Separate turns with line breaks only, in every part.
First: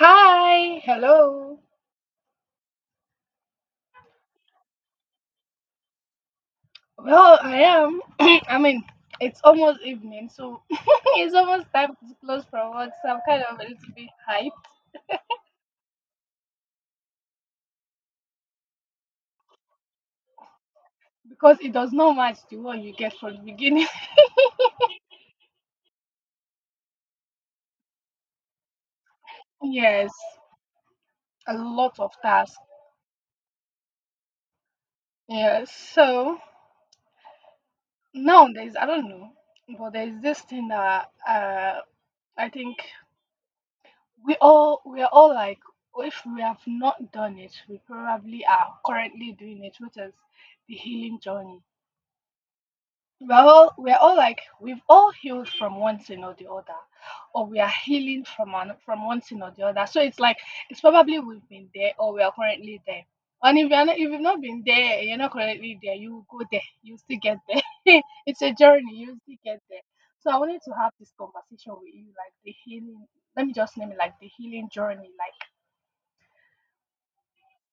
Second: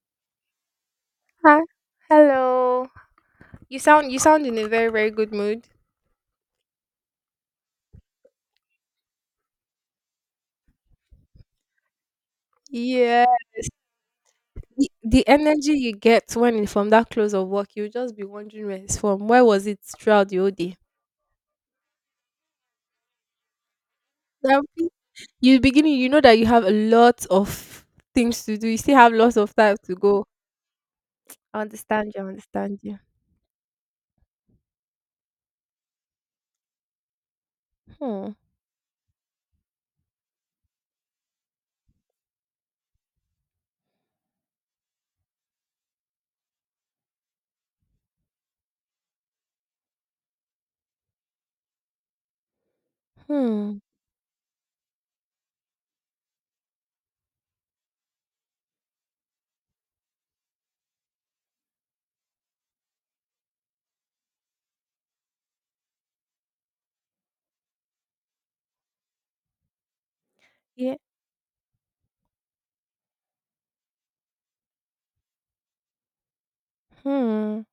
Hi, hello.
Hi. Hello. You sound in a very good mood.
Well, I am. I mean, it's almost evening, so it's almost time to close from work. So I'm
Yeah.
kind of a little bit hyped
The energy you get when from that close of work, you'll just be wondering where it's from. Where was it throughout the whole day?
because it does not match the one you get from the beginning.
Now, be- You beginning, you know that you have a lot of things to do. You still have lots of time to
Yes,
go.
a
I
lot
understand
of
you. I
tasks.
understand you.
Yes, so
Hmm.
now there's I don't know, but there's this thing that I think we are all like if we have not done it, we probably are currently doing it, which is the healing journey.
Hmm.
We're all like we've all healed from one thing or the other, or we are healing from one thing or the other. So it's like it's probably we've been there or we are currently there. And if you're not, if you've not been there, you're not currently there. You will go there. You still get there. It's a journey. You still get there. So I wanted to have
Yeah.
this conversation with you, like the healing. Let me just name it like the healing journey. Like
Hmm.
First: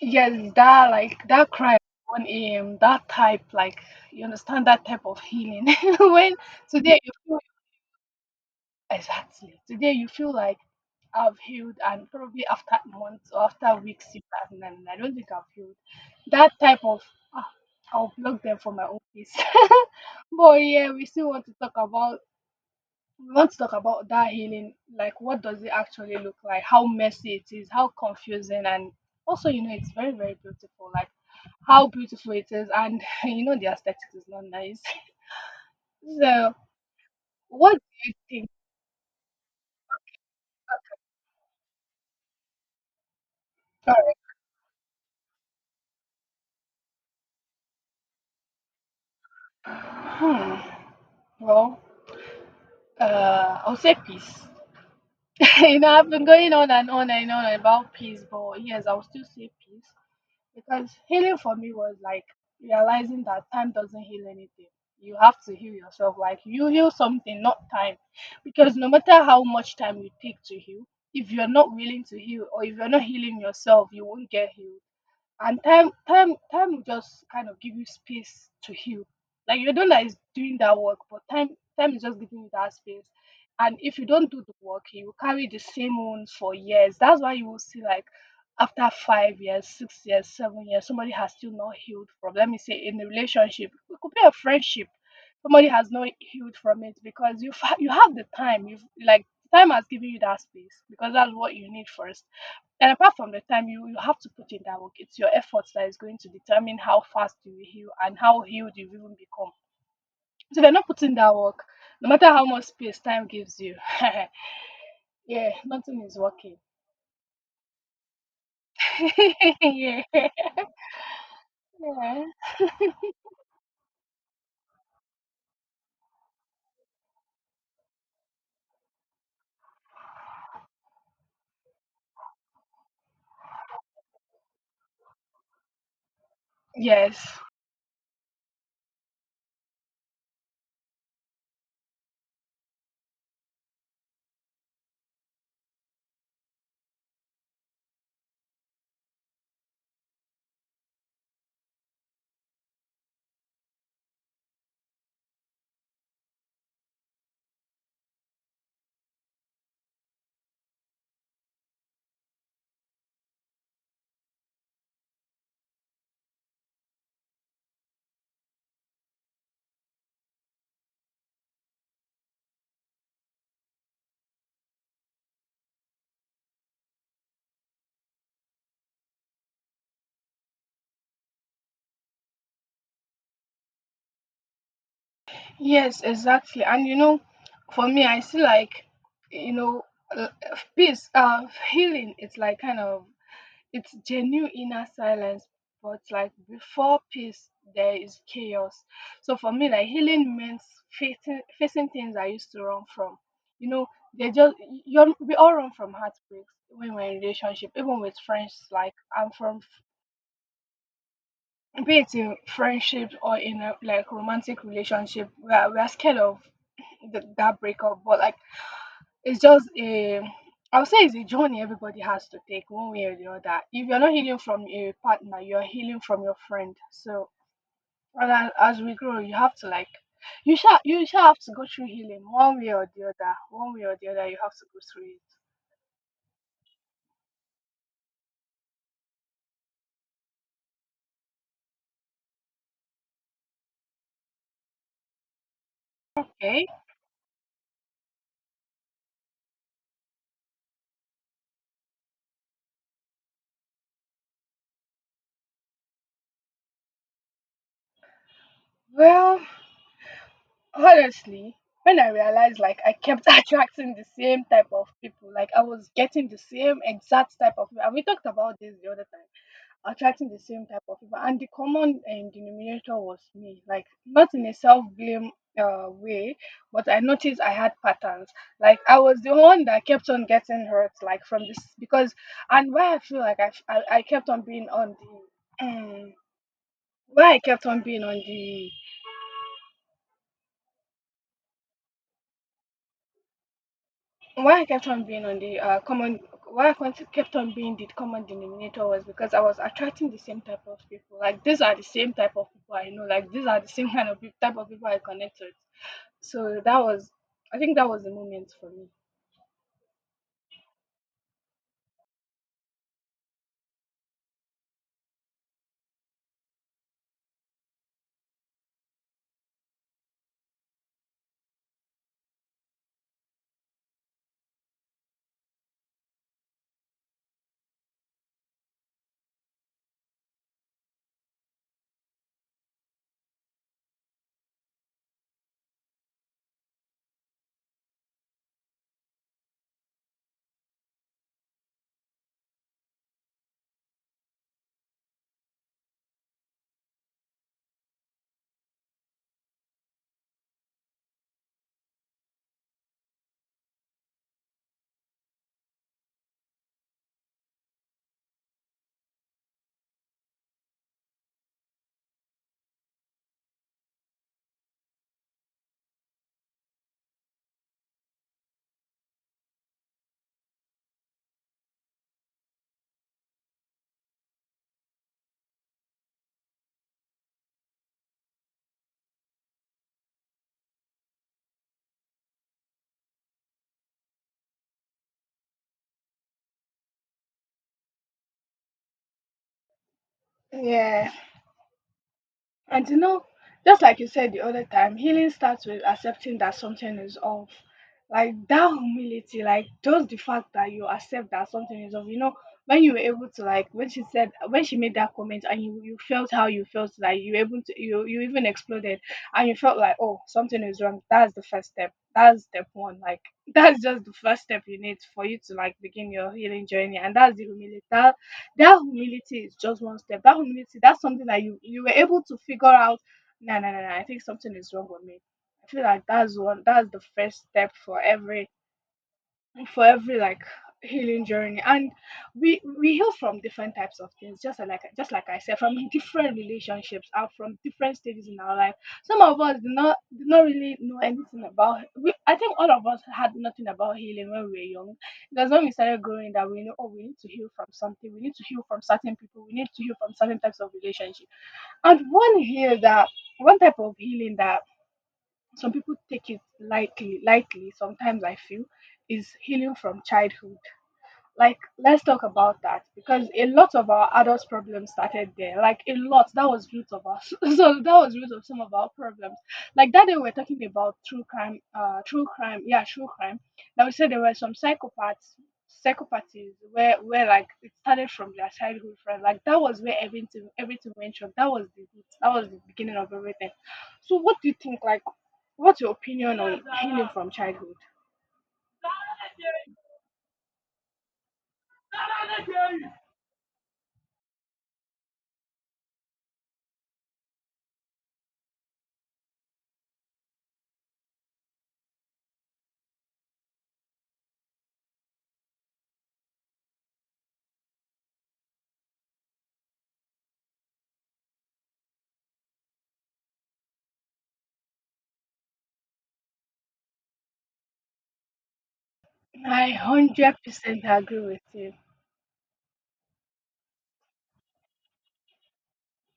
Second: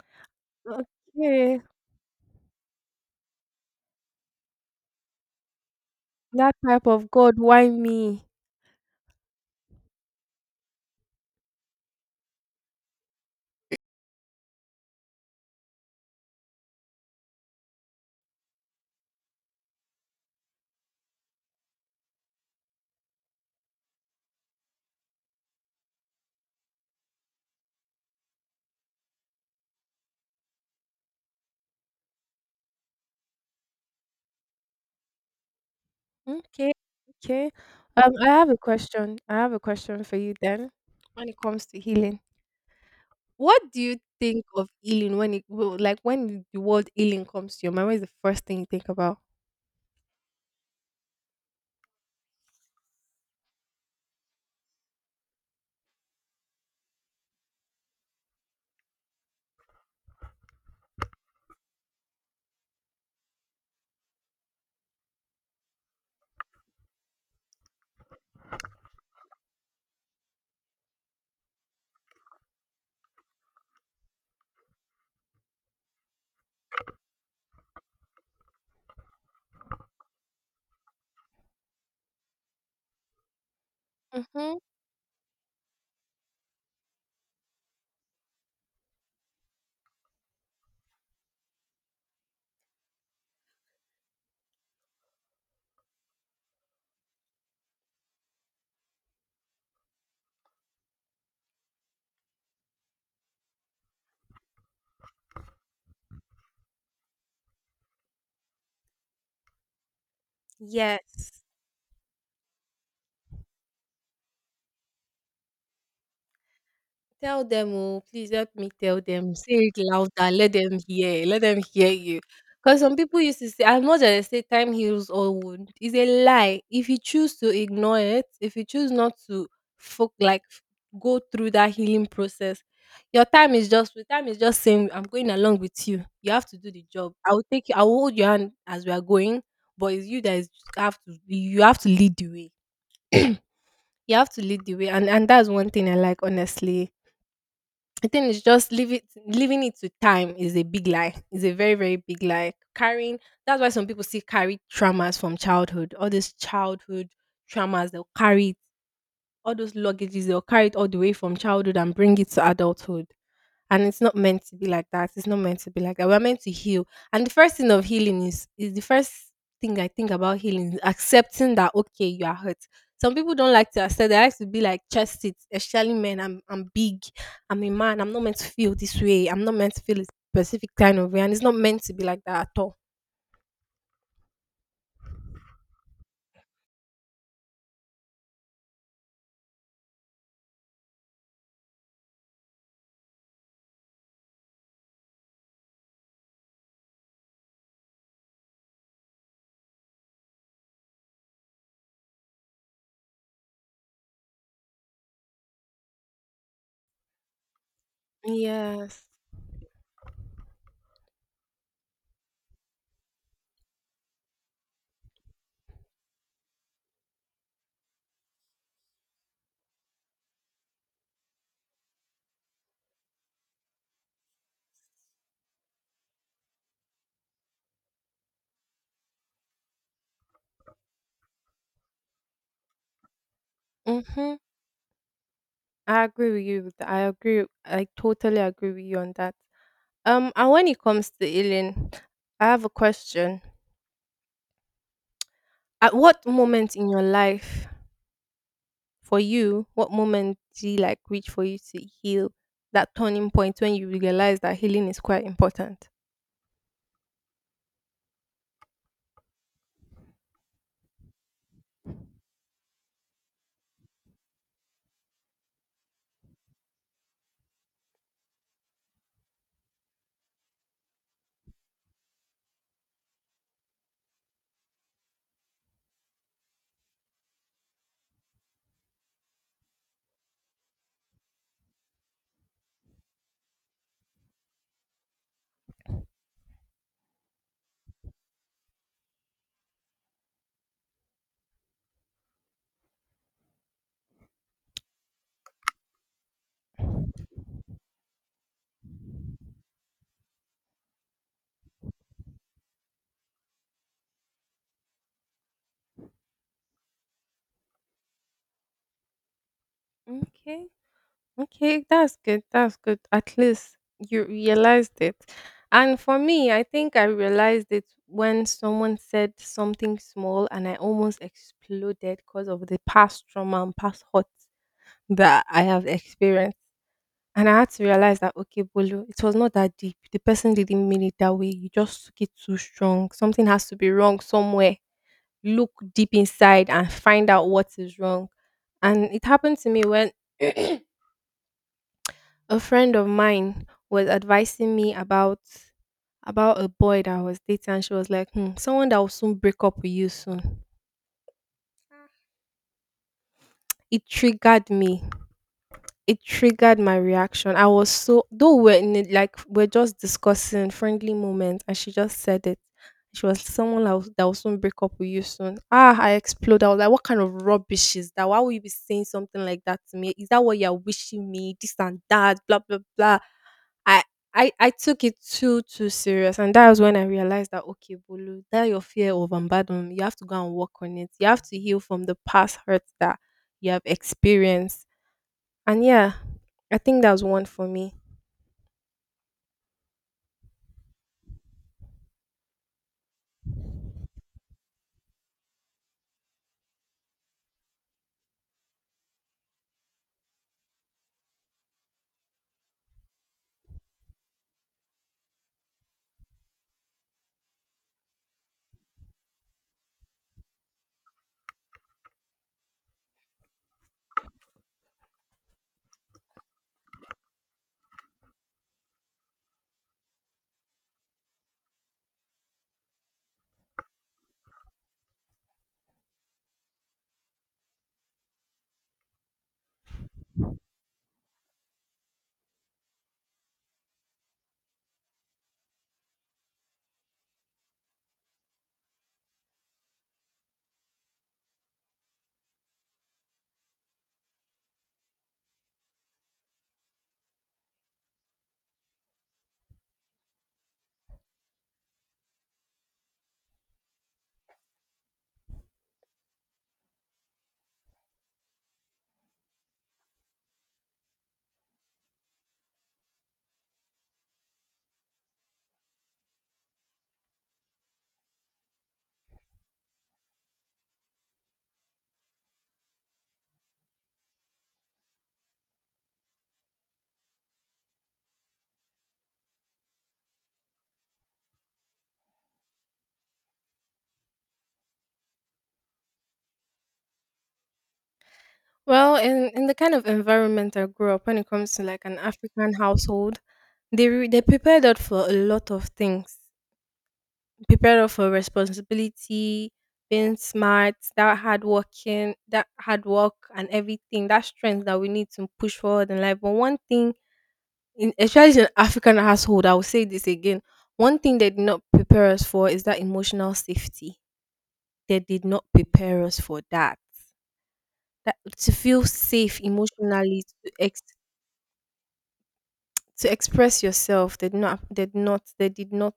yes, that
Okay.
cry at 1 a.m., that type, like you understand that type of healing. When
That type
today
of,
you
God,
feel—
why me?
Exactly. Today you feel like I've healed, and probably after months or after weeks, you are, "No, no, no, I don't think I've healed." That type of, ah, I'll block them for my own peace. But yeah, we want to talk about that healing. Like, what does it actually look like? How messy it is, how confusing, and also, it's very, very beautiful. Like, how beautiful it is, and the aesthetic is not nice. So,
Okay, okay.
what do you
I
think?
have a question. I have a question for you then. When it comes to healing, what do you
Sorry.
think of healing when it will like when the word healing comes to your mind? What is the first thing you think about?
Hmm. Well, I'll say peace. I've been going on and on and on about peace, but yes, I'll still say peace because healing for me was like realizing that time doesn't heal anything. You have to heal yourself. Like you heal something, not time. Because no matter how much time you take to heal, if you're not willing to heal or if you're not healing yourself, you won't get healed, and time will just kind of give you space to heal, like your donor is doing that work, but time is just giving you that space. And if you don't do the
Mm-hmm.
work, you will carry the same wound for years. That's why you will see like after 5 years, 6 years, 7 years, somebody has still not healed from, let me say, in a relationship, it could be a friendship. Somebody has not healed from it because you have the time, you've like, time has given you that space because that's what you need first. And apart from the time, you have to put in that work. It's your efforts that is going to determine how fast you will heal and how healed you even become. So if you're not putting
Yes.
that work, no matter how much space time gives you, yeah, nothing is working.
Tell them, oh, please help me tell them. Say it
Yeah.
louder. Let them hear. Let them hear you.
Yeah.
Because some people used to say, as much as they say time heals all wounds, it's a lie. If you choose to ignore it, if you choose not to fo- like f- go through that healing process, your time is just saying, I'm going along with you. You have to do the job.
Yes.
I will take you, I will hold your hand as we are going, but it's you that is have to you have to lead the way. You have to lead the way. And that's one thing I like, honestly. I think it's just leave it leaving it to time is a big lie. It's a very, very big lie. Carrying that's why some people still carry traumas from childhood. All these childhood traumas they'll carry it, all those luggages, they'll carry it all the way from childhood and bring it to adulthood, and it's not meant to be like that. It's not meant to be like that. We're meant to heal. And the first thing of healing is the first thing I think about healing is accepting that, okay, you are hurt. Some people don't like to accept. They like to be like chest it, especially men. I'm big. I'm a man. I'm not meant to feel this way. I'm not meant to feel a specific kind of way, and it's not meant to be like that at all.
Yes, exactly. And for me, I see like, you know, uh, peace, healing. It's like kind of it's genuine inner silence, but like before peace there is chaos. So for me, like, healing means facing things I used to run from. You know, they just— you, we all run from heartbreaks when we're in relationship, even with friends, like
Yes.
I'm from— be it in friendship or in a like romantic relationship, we are scared of that breakup. But like it's just a— I would say it's a journey everybody has to take one way or the other. If you're not healing from a partner, you're healing from your friend. So and as, as we grow, you have to like you shall have to go through healing one way or the other. One way or the other,
Mm-hmm.
you have to go through
I agree with you. I agree. I totally agree with you on that. And when it comes to healing, I have a question. At
it.
what
Okay.
moment in your life, for you, what moment do you like reach for you to heal? That turning point when you realize that healing is quite important.
Well, honestly, when I realized like I kept attracting the same type of people, like I was getting the same exact type of. And we talked about this the other time— attracting the same type of people, and the common denominator was me, like not in a self-blame way, but I noticed I had patterns. Like I was the one that kept on getting hurt, like from this because— and why I feel like I kept on being on the why i kept on being on the why I kept on being on the common why kept on being the common denominator was because I was attracting the same type of people. Like these are the same type of people I know. Like these are the same type of people I connect with. So that was— I think that was the moment for me.
Okay, okay, that's good. That's good. At least you realized it. And for me, I think I realized it when someone said something small and I almost exploded because of the past trauma and past hurt that I have experienced. And I had to realize that, okay, Bolu, it was not that deep. The person didn't mean it that way. You just took it too strong. Something has to be wrong somewhere. Look deep inside and find out what is wrong. And it happened to me when a friend of mine was advising me about a boy that I was dating and she was like, hmm, someone that will soon break up with you soon. It triggered me it triggered my reaction. I was so though we're in it like we're just discussing friendly moments, and she just said it. She was that will soon break up with you soon. Ah, I exploded. I was like, what kind of rubbish is that? Why would you be saying something like that to me? Is that what you're wishing me? This and that, blah blah blah. I I took it too serious, and that was when I realized that, okay, Bolu, that your fear of abandonment, you have to go and work on it. You have to heal from the past hurts that you have experienced, and yeah, I think that's one for me.
Yeah. And you know, just like you said the other time, healing starts with accepting that something is off. Like that humility, like just the fact that you accept that something is off. You know, when you were able to like when she said when she made that comment, and you felt how you felt, like you were able to you even exploded, and you felt like, oh, something is wrong. That's the first step. That's step one. Like that's just the first step you need for you to like begin your healing journey. And that's the humility. That humility is just one step. That humility, that's something that you were able to figure out. Nah, nah, nah, nah. I think something is wrong with me. I feel like that's one. That's the first step for every— for every like healing journey. And we heal from different types of things, just like I said, from different relationships and from different stages in our life. Some of us do not really know anything about— I think all of us had nothing about healing when we were young, because when we started growing, that we know, oh, we need to heal from something, we need to heal from certain people, we need to heal from certain types of relationship. And one type of healing that some people take it lightly sometimes, I feel, is healing from childhood. Like let's talk about that because a lot of our adults problems started there. Like a lot— that was root of us. So that was root of some of our problems. Like that day we were talking about true crime, yeah, true crime, that we said there were some psychopaths, psychopathies, where like it started from their childhood friend, like that was where everything went wrong. That was the root, that was the beginning of everything. So what do you think like— what's your opinion on healing from childhood?
Well, in the kind of environment I grew up, when it comes to like an African household, they prepared us for a lot of things. Prepared us for responsibility, being smart, that hard working, that hard work, and everything that strength that we need to push forward in life. But one thing, in, especially in African household, I will say this again. One thing they did not prepare us for is that emotional safety. They did not prepare us for that. That to feel safe
I hundred
emotionally
percent agree with you.
to express yourself. They did not they did not they did not.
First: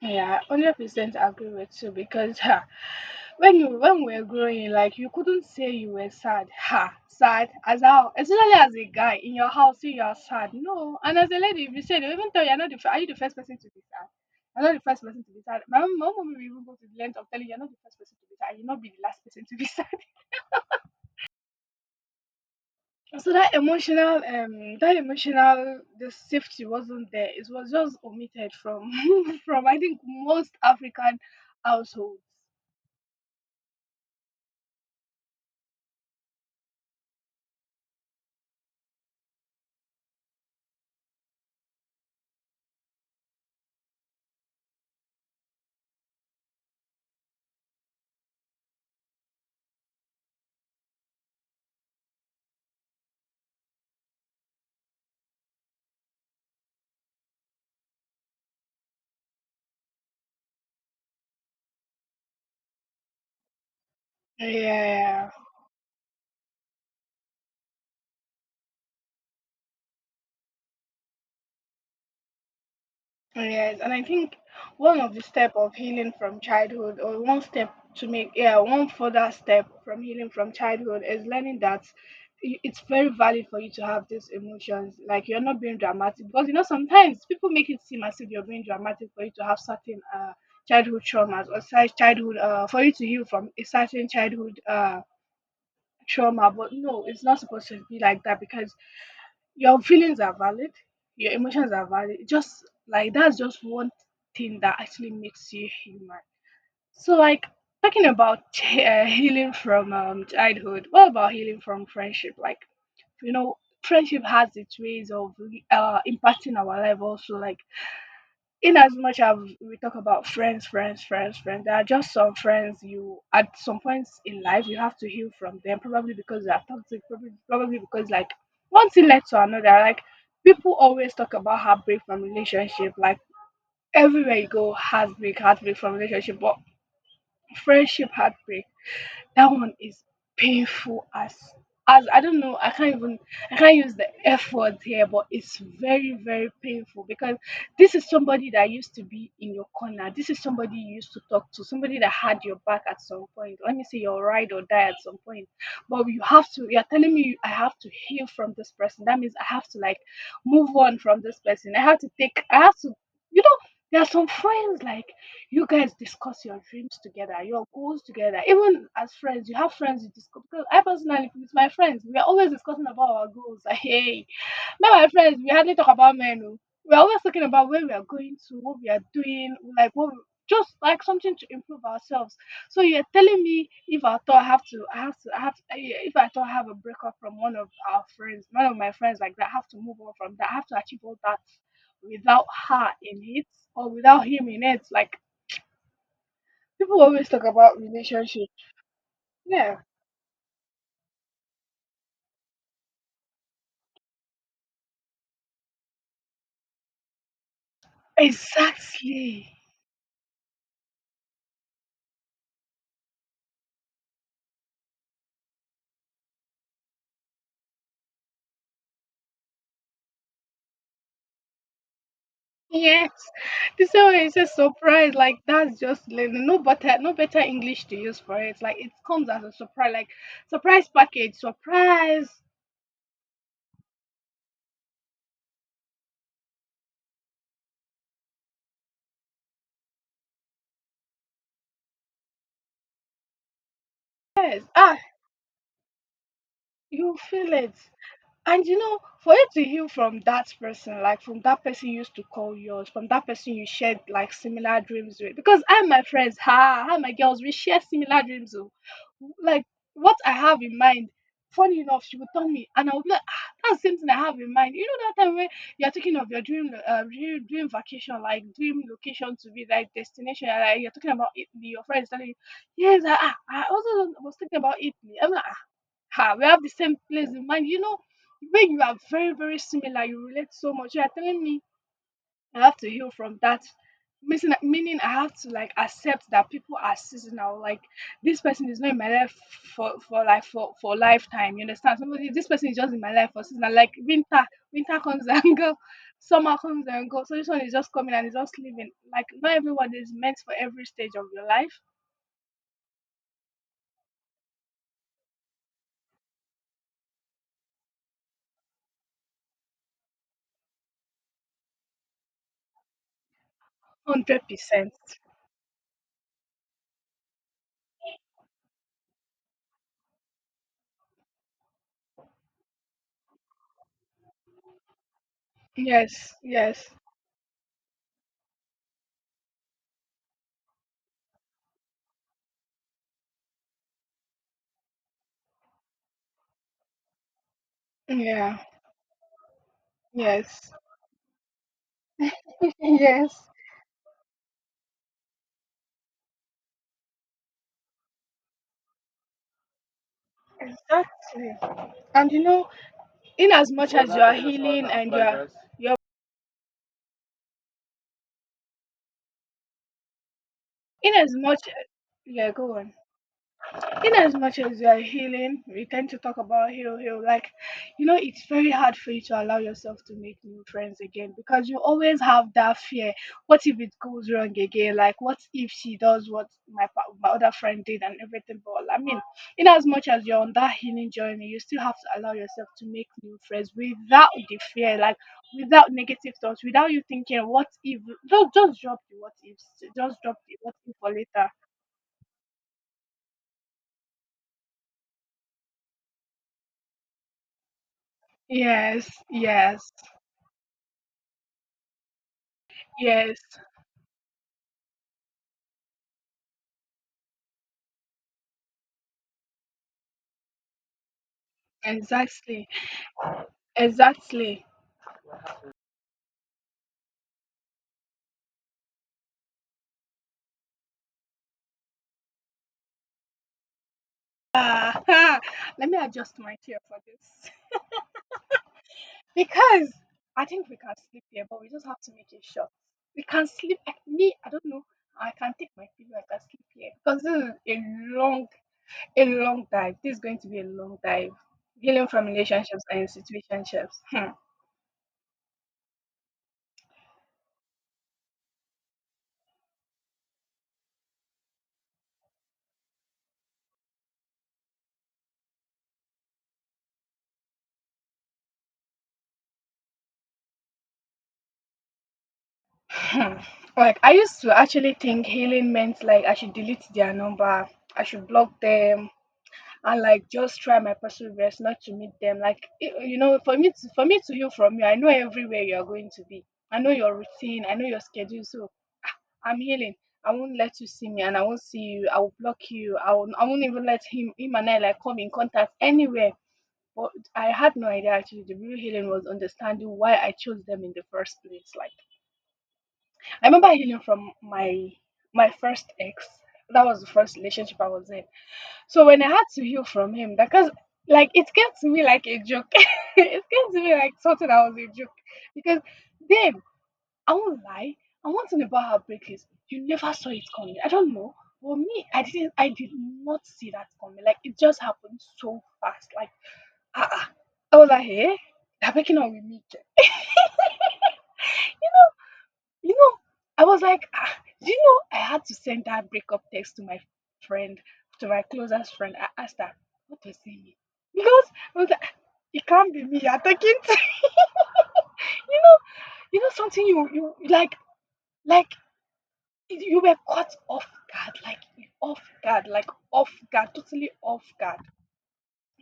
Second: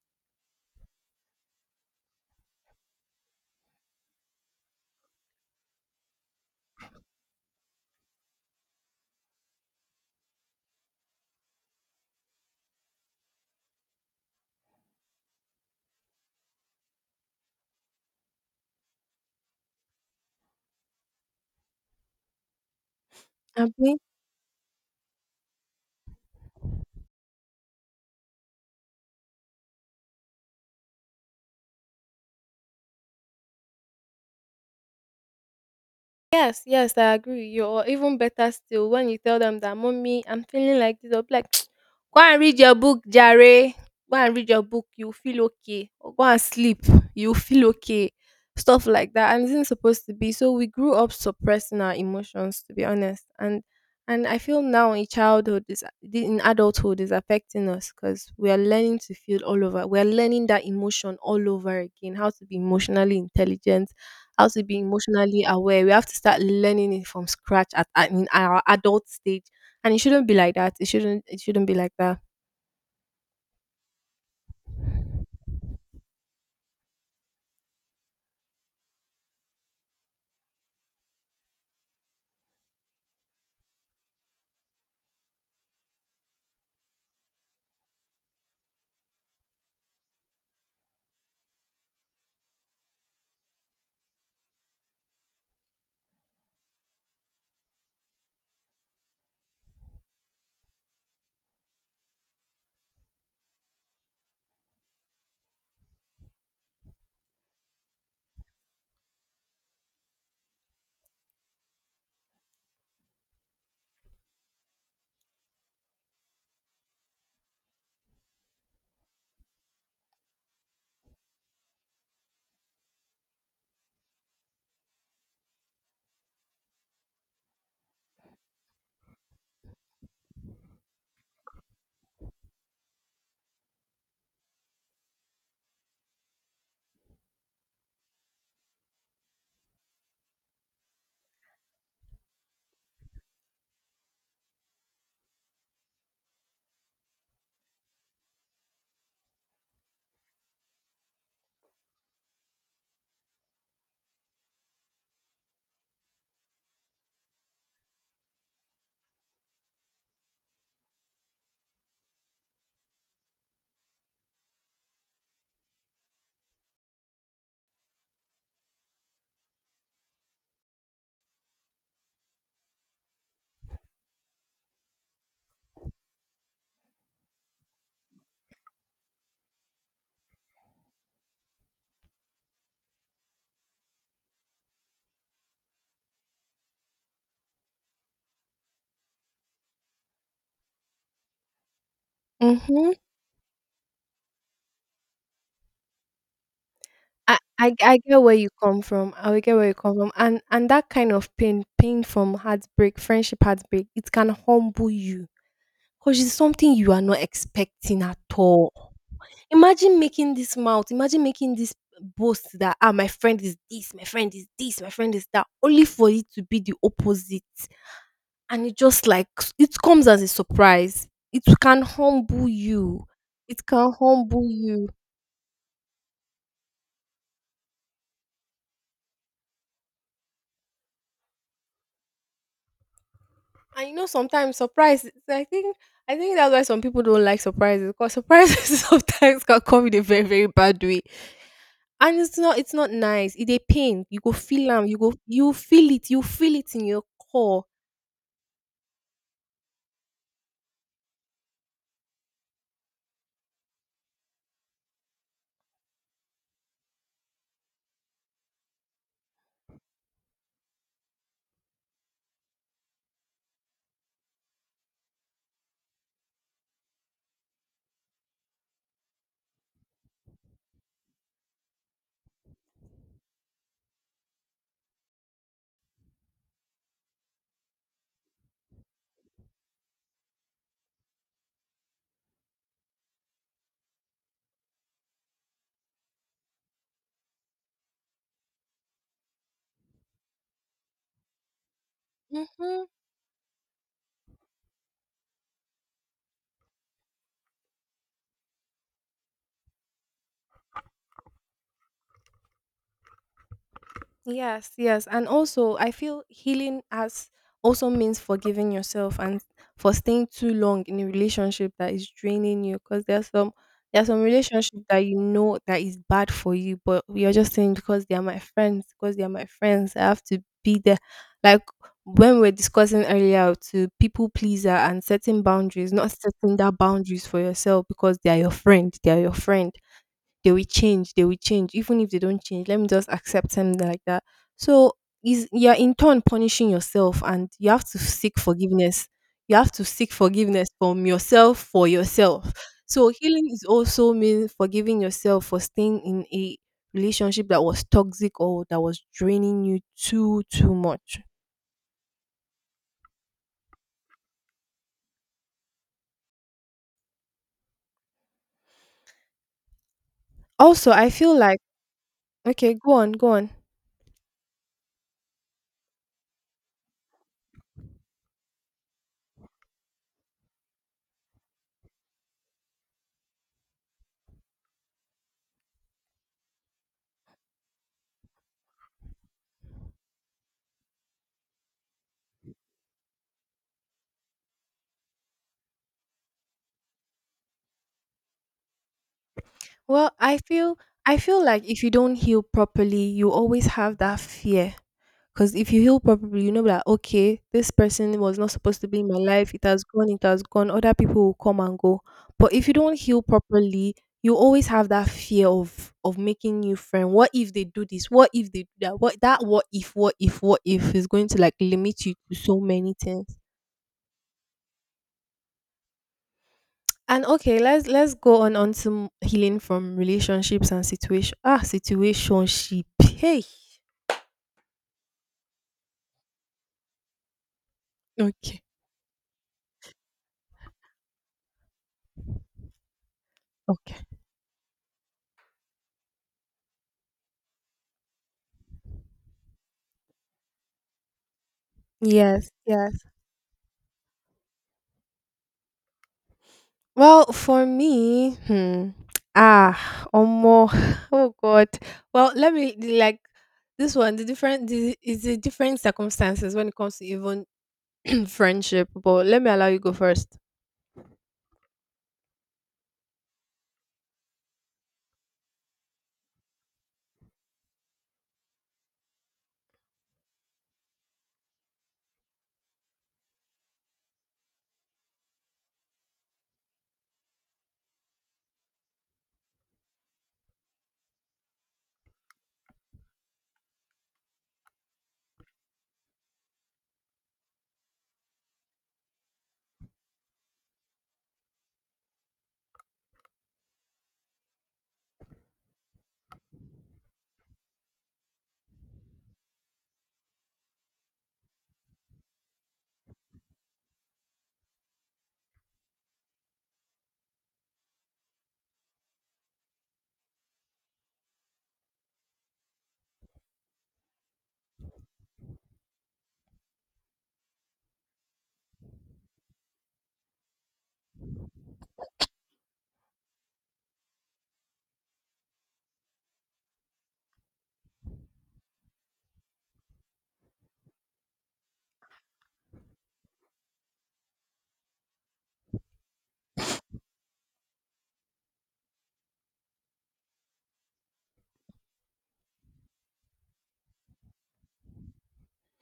Yeah, I 100% agree with you because, ha, when you— when we were growing, like you couldn't say you were sad. Ha, sad as how, especially as a guy in your house, you are sad. No, and as a lady, if you say, they will even tell you, you're not the are you the first person to be sad? You're not the first person to be sad. My mom will even go to the length of telling you, you're not the first person to be sad. You'll not be the last person to be sad. So
Abi?
that emotional, the safety wasn't there. It was just omitted from, from, I think, most African households.
Yes, yes, I agree with you. Or even better still, when you tell them that, Mommy, I'm feeling like this, they'll be like, go and read your book, Jare. Go and read your book, you'll feel okay. Or go and sleep, you'll feel okay. Stuff like that. And it isn't supposed to be. So we grew up suppressing our emotions, to be honest. And I feel now in childhood, is in adulthood, is affecting us because we are learning to feel all over. We are learning that emotion all over again, how to be emotionally intelligent, how to be
Yeah.
emotionally aware. We have to start learning it from scratch at in our adult stage, and it shouldn't be like that. It shouldn't. It shouldn't be like that.
Oh, yes, and I think one of the step of healing from childhood, or one step to make, yeah, one further step from healing from childhood is learning that it's very valid for you to have these emotions. Like you're not being dramatic because you know sometimes people make it seem as if you're being dramatic for you to have certain childhood traumas, or such childhood for you to heal from a certain childhood trauma. But no, it's not supposed to be like that because your feelings are valid, your emotions are valid, just like that's just one thing that actually makes you human. So like talking about healing from childhood, what about healing from friendship? Like, you know, friendship has its ways of impacting our life also. Like in as much as we talk about friends, there are just some friends you— at some points in life you have to heal from them, probably because they are toxic, probably because like one thing led to another. Like people always talk about heartbreak from relationship, like everywhere you go, heartbreak, heartbreak from relationship, but friendship heartbreak, that one is painful as I don't know, I can't use the F word here, but it's very, very painful because this is somebody that used to be in your corner. This is somebody you used to talk to, somebody that had your back at some point. Let me say your ride or die at some point. But you have to you're telling me I have to heal from this person. That means I have to, like, move on from this person. I have to, you know, there are some friends, like, you guys discuss your dreams together, your goals together. Even as friends, you have friends you discuss. Because I personally, with my friends, we are always discussing about our goals. Hey, me and my friends, we hardly talk about men. Oh. We are always talking about where we are going to, what we are doing, like just like something to improve ourselves. So you're telling me if I thought I have to, I have to, I have to, eh, if I thought I have a breakup from one of our friends, one of my friends like that, I have to move on from that. I have to achieve all that without her
Mm-hmm.
in it, or without him in it. Like, people always
I,
talk
I
about
I get where you
relationship.
come from. I get where you
Yeah,
come from, and that kind of pain, pain from heartbreak, friendship heartbreak, it can humble you because it's something you are not expecting at all.
exactly.
Imagine making this mouth. Imagine making this boast that ah, my friend is this, my friend is this, my friend is that, only for it to be the opposite. And it just like it comes as a surprise. It can humble you.
Yes,
It can
this one is
humble
a
you.
surprise. Like, that's just like, no better, no better English to use for it. Like, it comes as a surprise, like surprise package, surprise.
And you know sometimes surprise I think that's why some people don't like surprises because surprises sometimes can come in a very, very bad way. And it's not nice. It's a pain. You go
Yes,
feel them.
ah,
You feel it in your
you feel
core.
it. And you know, for you to heal from that person, like from that person you used to call yours, from that person you shared like similar dreams with, because I and my friends, ha, I and my girls, we share similar dreams. Oh. Like, what I have in mind, funny enough, she would tell me, and I would be like, ah, that's the same thing I have in mind. You know that time when you're thinking of your dream vacation, like dream location to be, like, destination, and like, you're talking about Italy, your friends telling you, yes, I I also was thinking about Italy. I'm like, "Ah, ah, we have the same place in mind." You know, when you are very, very similar, you relate so much. You are telling me I have to heal from that. Meaning I have to, like, accept that people are seasonal. Like, this person is not in my life for for lifetime. You understand? Somebody, this person is
Mhm.
just in my life for seasonal. Like winter, winter comes and go, summer comes and go. So this one is just coming and is just leaving. Like, not everyone is meant for every stage of your life.
Yes, yes. And also, I feel healing as also means forgiving yourself and for staying too long in a relationship that is draining you because there's some
Hundred
relationship
percent.
that you know that is bad for you, but you're just saying because they are my friends, because they are my friends, I have to be there. Like when we were discussing earlier to people pleaser and setting boundaries, not
Yes.
setting that
Yes.
boundaries for yourself because they are your friend, they are your friend they will change, they will change. Even if they don't change, let me just accept them like that. So is you're in turn punishing yourself and you have to seek
Yeah.
forgiveness. You have to seek forgiveness
Yes.
from yourself for yourself. So
Yes,
healing is also mean forgiving yourself for staying in a relationship that was toxic or that was draining you too much.
exactly. And you know, in as much as you are healing and you're
Also, I
in as
feel like
much yeah,
okay,
go on.
go on, go on.
In as much as you are healing, we tend to talk about heal, heal. Like, you know, it's very hard for you to allow yourself to make new friends again because you always have that fear. What if it goes wrong again? Like, what if she does what my other friend did and everything? But I mean, in as much as you're on that healing journey, you still have to allow yourself to make new friends without the fear, like without negative thoughts, without you thinking, what if? Just drop the what ifs.
Well,
Just drop
I
the what
feel
if for later.
like if you don't heal properly, you always have that fear. Because if you heal properly, you know that okay, this person was not supposed to be in
Yes,
my life. It has
yes.
gone, it has gone. Other people will come and go. But if you don't heal
Yes,
properly, you always have that fear of making new friend. What if they do this? What if they do that? What that what if what if what if is going to like limit you to so
exactly,
many things.
exactly.
And okay, let's go on to healing from relationships and situationship. Hey,
Ah, let me adjust my chair for this
okay,
because I think we can sleep here, but we just have to make it short. We can sleep.
okay.
Me, I don't know. I can take my pillow. I can sleep here because this is long, a long dive. This is going to be a long dive. Healing from
Yes,
relationships
yes.
and situationships. Hmm.
Well, for me, hmm, ah, omo, oh God. Well, let me like this one. The different the, is the different circumstances when it comes to even friendship. But let me allow you go first.
Hmm. Like, I used to actually think healing meant like I should delete their number, I should block them, and like just try my personal best not to meet them. Like you know, for me to heal from you, I know everywhere you are going to be. I know your routine. I know your schedule. So I'm healing. I won't let you see me, and I won't see you. I will block you. I won't even let him and I like come in contact anywhere. But I had no idea actually. The real healing was understanding why I chose them in the first place. Like, I remember healing from my first ex. That was the first relationship I was in, so when I had to heal from him, because, like, it came to me like a joke, it came to me like something that was a joke. Because then I won't lie, I want to know about heartbreak is you never saw it coming. I don't know, but me, I did not see that coming. Like, it just happened so fast. Like, ah, uh, I was like, hey, they're breaking up with me. You know. You know, I was like, ah, do you know I had to send that breakup text to my friend, to my closest friend. I asked her, what does it mean? Because I was like, "Ah, it can't be me. You're taking t-" you know, you know something you like you were caught off guard, like off guard, like off guard, totally off guard.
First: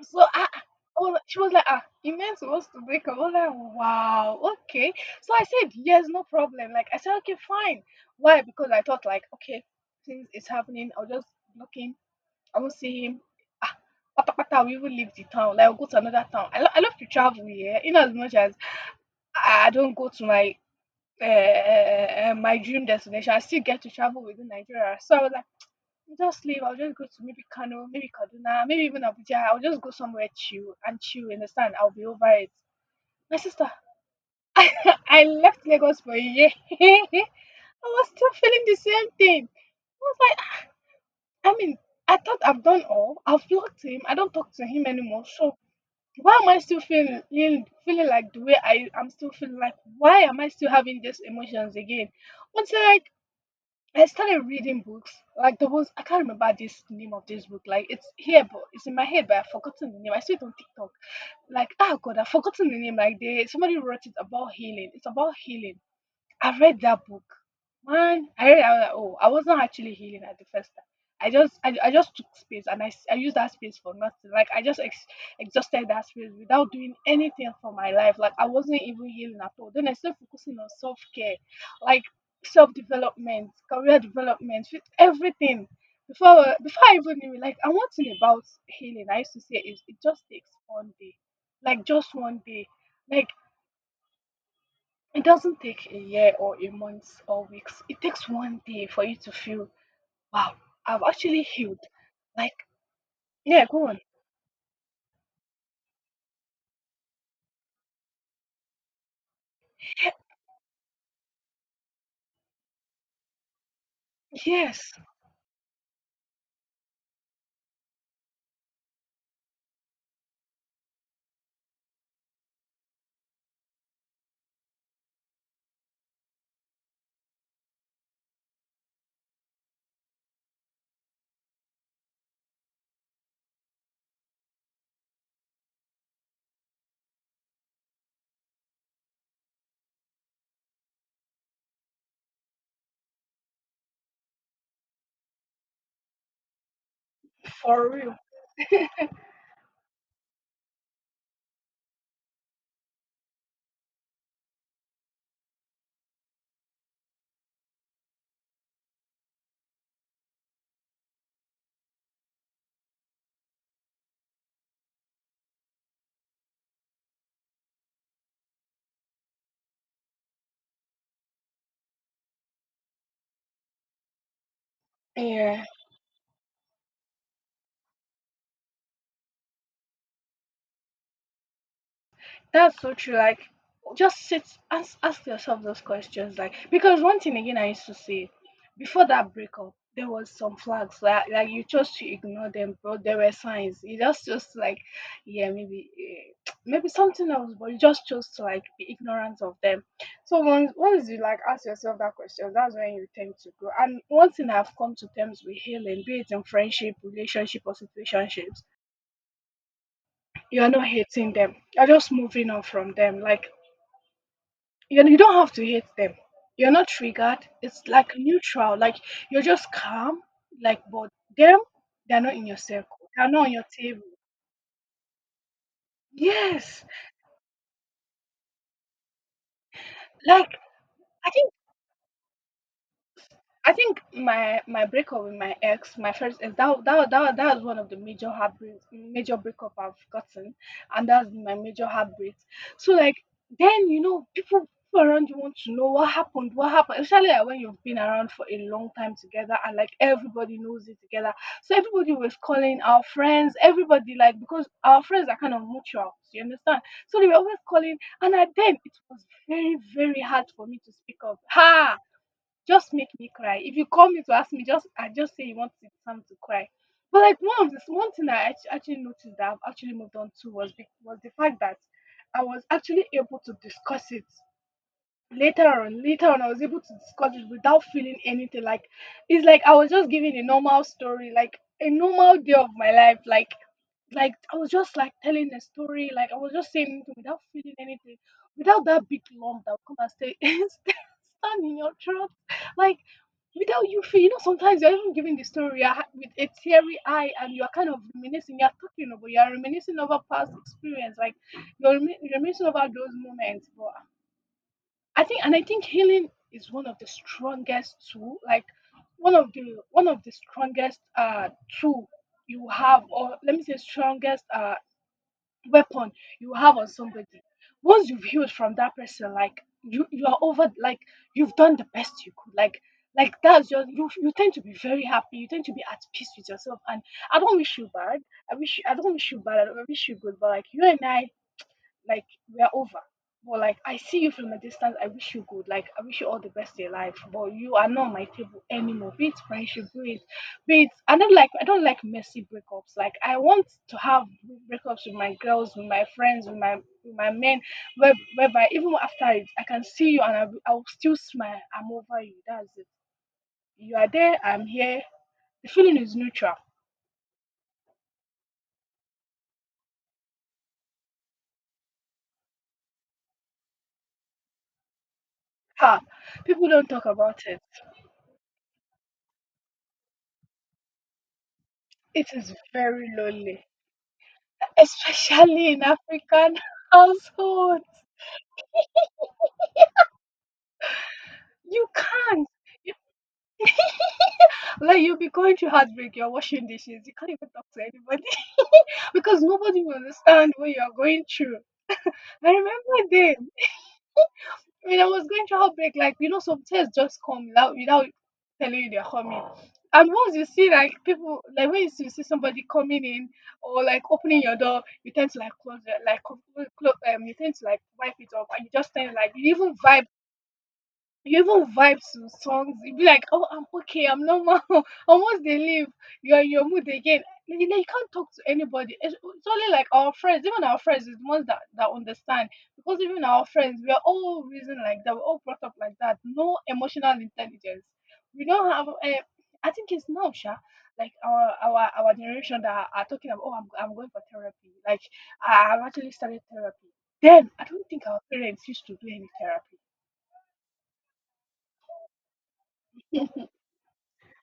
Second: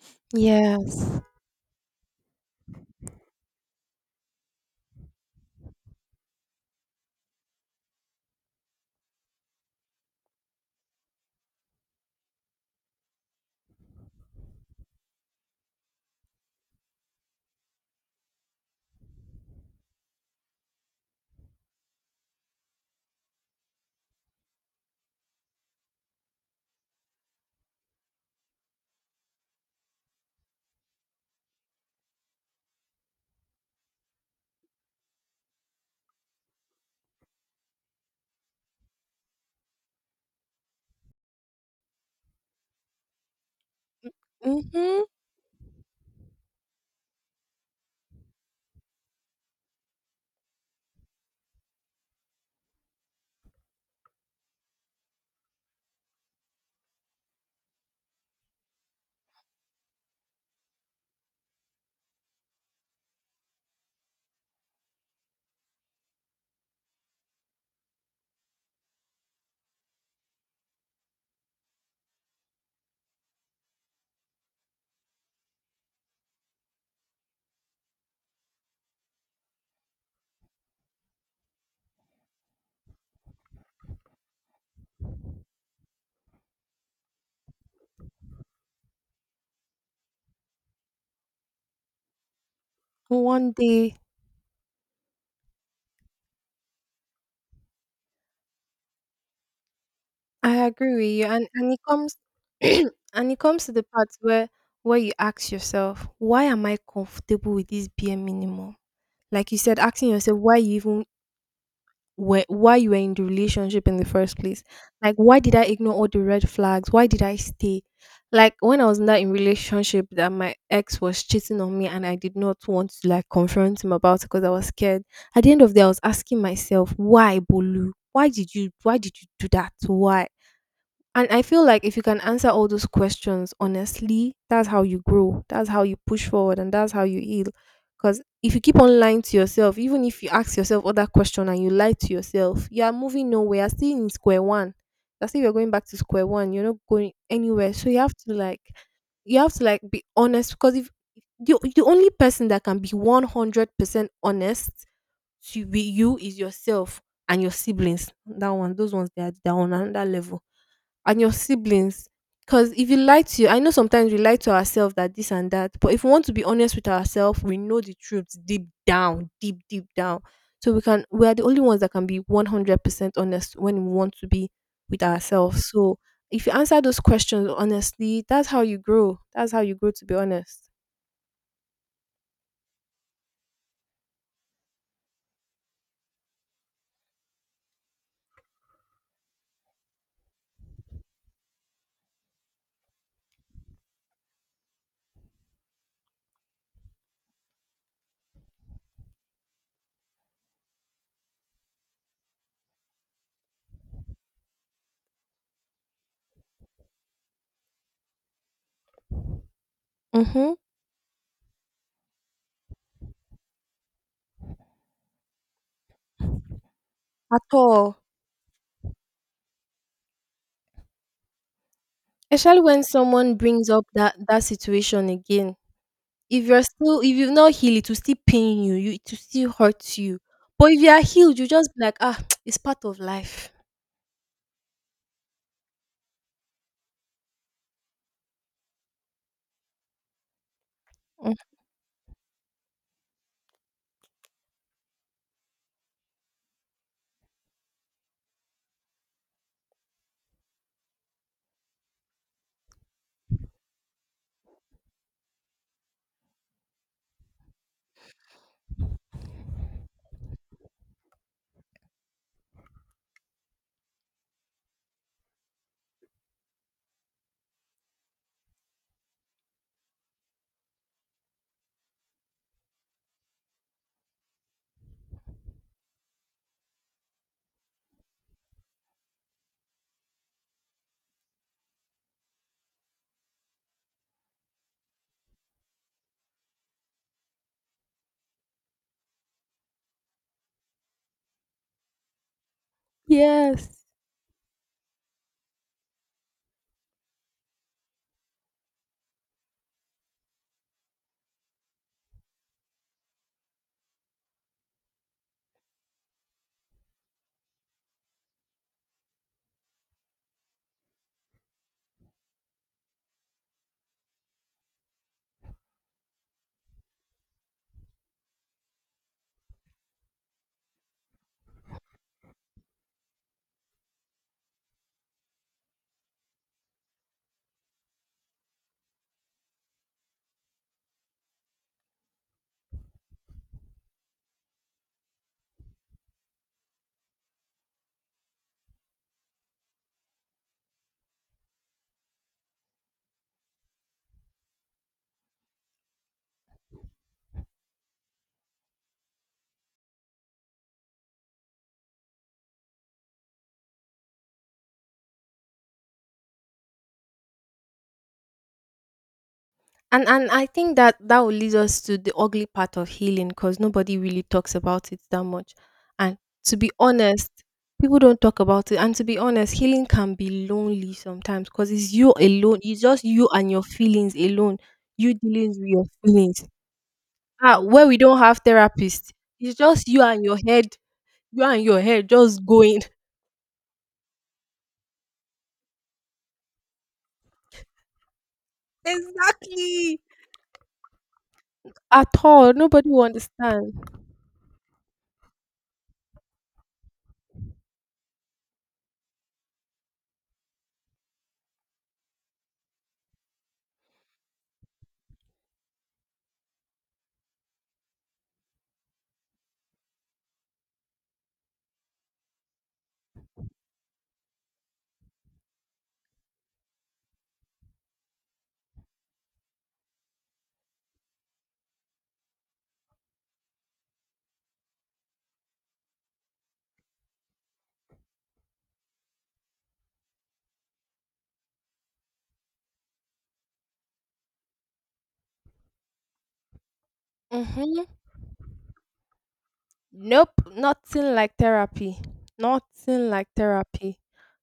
So I, I- oh,
Yes.
like, she was like, ah, you meant for us to break up. I was like, wow, okay. So I said, yes, no problem. Like, I said, okay, fine. Why? Because I thought like, okay, since it's happening, I'll just block him. I won't see him. Ah, pata pata, we will leave the town. Like, I'll go to another town. I love to travel here. In as much as I don't go to my my dream destination, I still get to travel within Nigeria. So I was just leave. I'll just go to maybe Kano, maybe Kaduna, maybe even Abuja. I'll just go somewhere chill and chill. You understand? I'll be over it. My sister, I left Lagos for a year. I was still feeling the same thing. I was like, "Ah, I mean, I thought I've done all. I've blocked him. I don't talk to him
Mm-hmm.
anymore. So why am I still feeling like the way I am still feeling like? Why am I still having these emotions again? Until I started reading books. Like, there was, I can't remember this name of this book. Like, it's here, but it's in my head, but I've forgotten the name. I saw it on TikTok. Like, ah, god, I've forgotten the name. Like, they somebody wrote it about healing. It's about healing. I've read that book. Man, I read. I was like, oh, I wasn't actually healing at the first time. I just took space and I used that space for nothing. Like, I just exhausted that space without doing anything for my life. Like, I wasn't even healing at all. Then I started focusing on self care, like self development, career development, everything. Before I even knew it, like, and one thing about healing, I used to say is it just takes one day, like just one day. Like,
One day.
it doesn't take a year or a month or weeks. It takes one day for you to feel, wow,
I agree
I've
with you,
actually
and it
healed.
comes
Like,
and it
yeah,
comes to the
go on.
part where you ask yourself, why am I comfortable with this bare minimum? Like you said, asking
Yeah,
yourself why you even were why you were in the relationship in the first place.
yes,
Like why did I ignore all the red flags? Why did I stay? Like when I was in that in relationship that my ex was cheating on me and I did not want to like confront him about it because I was scared. At the end of the day, I was asking myself, why Bolu? Why did you do that? Why? And I feel like if you can answer all those questions honestly, that's how you grow. That's how you push forward, and that's how you heal. Because if you keep on lying to yourself, even if you ask yourself other question and you lie to yourself, you are moving nowhere. You're still in square one. That's if you're going back to square one. You're not going anywhere. So
for
you have
real.
to like you have to like be honest, because if the only person that can be 100% honest to be you is yourself and your siblings, that one, those ones, they are on another level and your siblings. Because if you lie to you, I know sometimes we lie to ourselves that this and that, but if we want to be honest with ourselves, we know the truth deep down, deep, deep down. So we are the only ones that can be 100% honest when we want to be with
Yeah.
ourselves. So if you answer those questions honestly, that's how you grow. That's how you grow, to be honest.
That's so true. Like, just sit, ask yourself those questions. Like, because one thing again, I used to say before that breakup, there was some flags like you chose to ignore them, but there were signs. You just chose to, like, yeah, maybe, eh, maybe something else, but you just chose to like be ignorant of them. So once you like ask yourself that question, that's when you tend to grow. And one thing I've come to terms with healing, be it in friendship, relationship, or situationships,
Mm-hmm.
you're not hating them. You're just moving on from them. Like, you know you don't have to hate them, you're not triggered,
At
it's
all.
like neutral, like, you're just calm, like, but them, they're not in your
Especially when
circle, they're
someone
not on your
brings up
table.
that situation again.
Yes,
If you've not healed, it will still pain you, it will still hurt you.
like,
But if you are
i
healed, you
think
just be like, "Ah, it's part of life."
I think my breakup with my ex, my first ex, that was one of the major heartbreak, major breakup I've gotten, and that's
Mm.
my major heartbreak. So like then you know people around you want to know what happened, especially like, when you've been around for a long time together and like everybody knows it together. So everybody was calling our friends, everybody like because our friends are kind of mutual, you understand? So they were always calling, and at then it was very hard for me to speak up. Ha! Just make me cry. If you call me to ask me, just I just say you want to time to cry. But like one of this one thing I actually noticed that I've actually moved on to was the fact that I was actually able to discuss it later on. Later on, I was able to discuss it without feeling anything. Like it's like I was just giving a normal story, like a normal day of my life. Like I was just like telling the story, like I was just saying it without feeling anything, without that big lump that will come and stay stand in your throat, like
Yes.
without you feel. You know, sometimes you're even giving the story with a teary eye, and you're kind of reminiscing. You're reminiscing over past experience, like you're reminiscing over those moments. But and I think healing is one of the strongest tool, like one of the strongest tool you have, or let me say strongest weapon you have on somebody. Once you've healed from that person, like you are over, like you've done the best you could. Like that's your you tend to be very happy. You tend to be at peace with yourself. And I don't wish you bad. I don't wish you bad. I don't wish you good. But like you and I, like we are over. But like I see you from a distance, I wish you good. Like I wish you all the best in your life. But you are not on my table anymore. Be it friendship, be it, be it. I don't like messy breakups. Like I want to have breakups with my girls, with my friends, with my men, whereby even after it, I can see you and I will still smile. I'm over you. That's it. You are there. I'm here. The feeling is neutral.
And I think that will lead us to the ugly part of healing, because nobody really talks about it that much.
Ha!
And to
People
be
don't talk
honest,
about it.
people don't talk about it. And to be honest, healing can be lonely sometimes, because it's you
It is
alone. It's just
very
you and your
lonely,
feelings alone. You dealing with
especially in
your feelings.
African
Ah, where
households.
we don't have therapists, it's just you and your head. You and your
You
head just
can't.
going.
You- like you'll be going through heartbreak, you're washing dishes, you can't even talk to anybody because nobody will
Exactly.
understand what you're going through.
At
I
all. Nobody will
remember then
understand.
when I was going through heartbreak, like you know, some tears just come without telling you they're coming. And once you see like people like when you see somebody coming in or like opening your door, you tend to like close it like close, you tend to like wipe it off and you just tend like you even vibe you even vibe to songs. You be like, "Oh, I'm okay. I'm normal." Almost they leave, you're in your mood again. Like, you know, you can't talk to anybody. It's only like our friends. Even our friends is the ones that understand because even our friends, we are all reason like that. We're all brought up like that. No emotional intelligence. We don't have. I think it's now, Sha. Like our generation that are talking about. Oh, I'm going for therapy. Like I've actually started therapy. Then I
Mm-hmm.
don't think our parents used to do any therapy.
Nope. Nothing like therapy. Nothing like therapy.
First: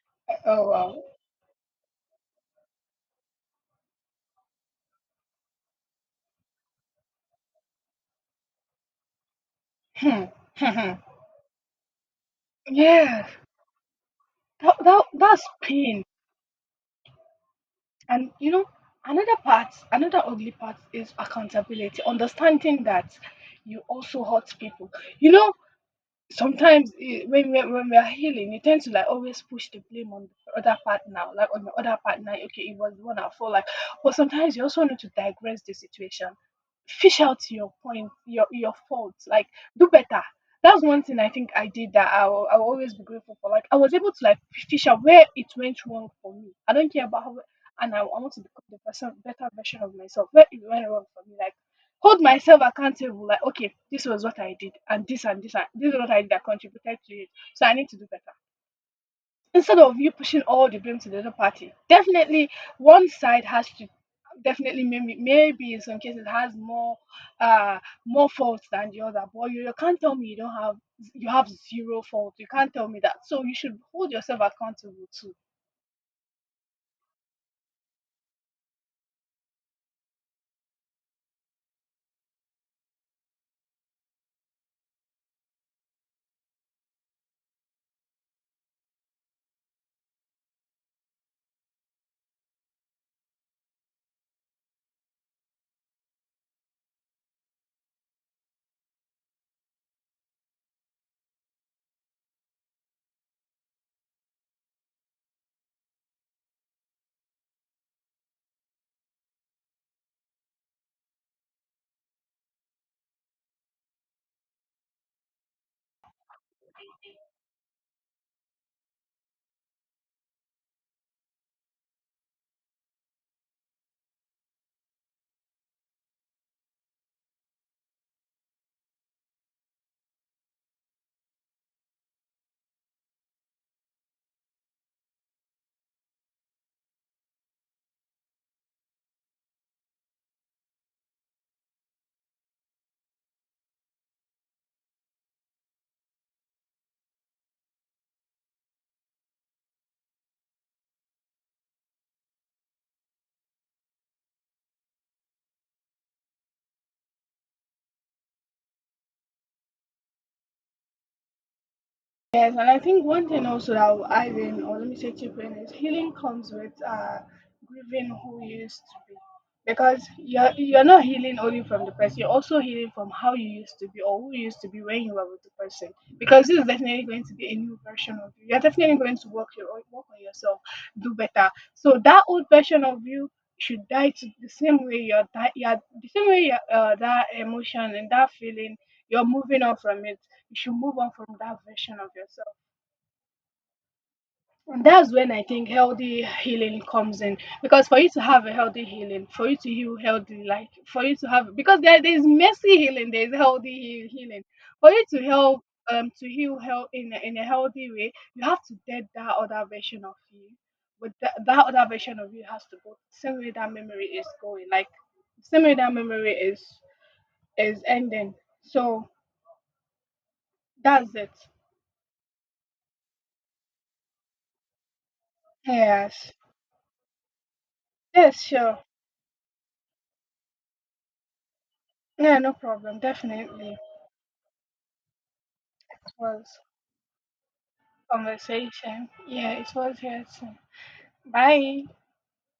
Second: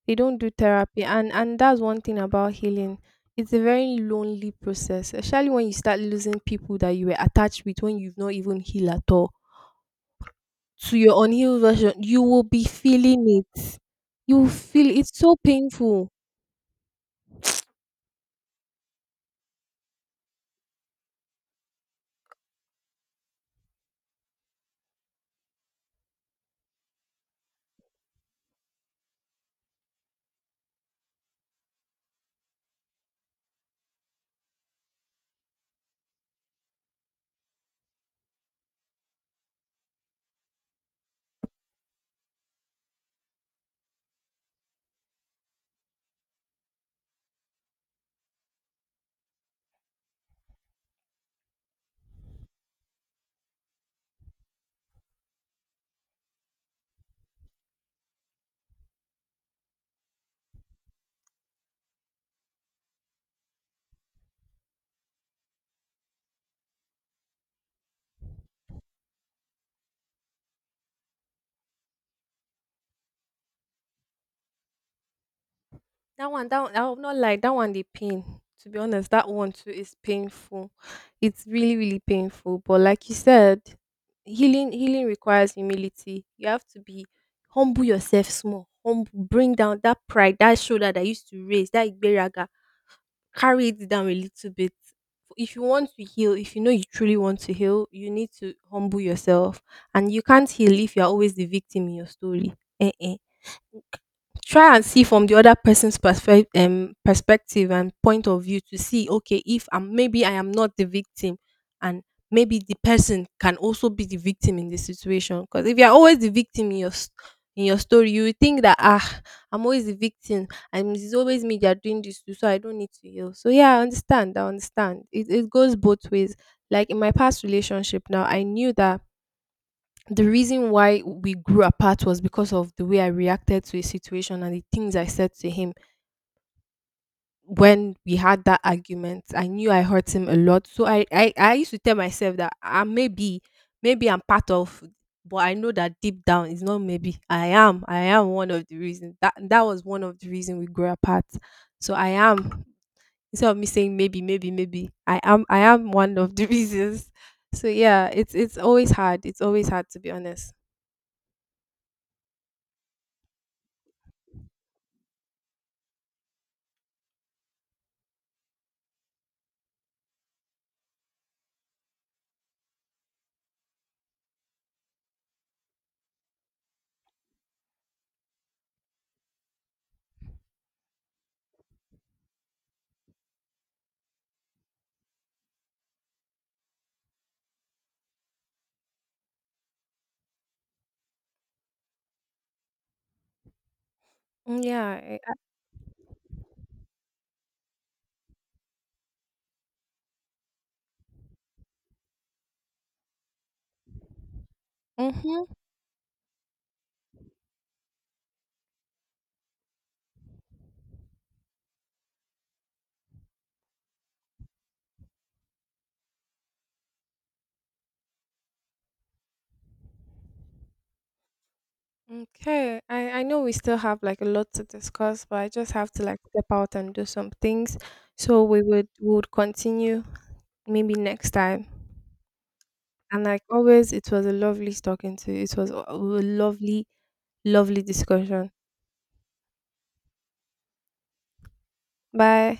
They don't do
Oh
therapy.
wow.
And that's one thing about healing. It's a very lonely process, especially when you start losing people that you were attached with when you've not even healed at all.
Hmm, hmm, hmm.
To your unhealed version, you will be
Yeah,
feeling it. You will feel it's so
that's pain.
painful.
And you know, another part, another ugly part is accountability, understanding that you also hurt people. You know, when we're healing, you tend to like always push the blame on the other partner, like on the other partner. Okay, it was the one at fault. Like, but sometimes you also need to digress the situation, fish out your point, your faults. Like, do better. That's one thing I think I did that I'll always be grateful for. Like, I was able to like fish out where it went wrong for me. I don't care about how, and I want to become the person, better version of myself. Where it went wrong for me, like hold myself accountable. Like okay, this was what I did, and this and this and this is what I did that contributed to it, so I need to do better instead of you pushing all the blame to the other party. Definitely one side has to, definitely maybe in some cases has more uh more faults than the other. But you can't tell me you don't have, you have zero fault. You can't tell me that, so you should hold yourself accountable to.
I will not lie. That one, the pain. To be honest, that one too is painful. It's really, really painful. But like you said, healing requires humility. You have to be humble yourself, small, humble. Bring down that pride, that shoulder that used to raise, that igberaga. Carry it down a little bit. If you want to heal, if you know you truly want to heal, you need to humble yourself. And you can't heal if you're always the victim in your story. Eh, eh try and see from the other person's perspective and point of view to see, okay, if I'm maybe I am not the victim, and maybe the person can also be the victim in this situation. Because if you're always the victim in your in your story, you will think that, ah, I'm always the victim and it's always me they're doing this to, so I don't need to heal. So yeah, I understand. It, it goes both ways. Like in my past relationship now, I knew that the reason why we grew apart was because of the way I reacted to a situation and the things I said to him when we had that argument. I knew I hurt him a lot. So I used to tell myself that I maybe maybe I'm part of, but I know that deep down it's not maybe. I am. I am one of the reasons. That was one of the reasons we grew apart. So I am, instead of me saying maybe, maybe, maybe, I am one of the reasons. So yeah, it's always hard. It's always hard, to be honest.
Yes, and I think one thing also that will add in, or let me say chip in, is healing comes with grieving who you used to be. Because you're not healing only from the person, you're also healing from how you used to be or who you used to be when you were with the person. Because this is definitely going to be a new version of you. You're definitely going to work on yourself, do better. So that old version of you should die. To the same way you're, di- you're the same way that emotion and that feeling, you're moving on from it, you should move on from that version of yourself.
Mm.
And that's
Yeah.
when I think healthy healing comes in. Because for you to have a healthy healing, for you to heal healthy, like for you to have, because there is messy healing, there is healthy healing. For you to
Mm-hmm.
help to heal health in a healthy way, you have to dead that other version of you. But that other version of you has to go. Same way that memory is going, like same way that memory is ending. So that's it.
Okay. I know we still have like a lot to discuss, but I just have to like
Yes.
step out and do some things.
Yes,
So
sure.
we would continue maybe next time.
Yeah, no problem.
And like
Definitely. It
always, it was a lovely talking to you. It was a
was
lovely, lovely discussion.
conversation. Yeah, it was yes. Bye.
Bye.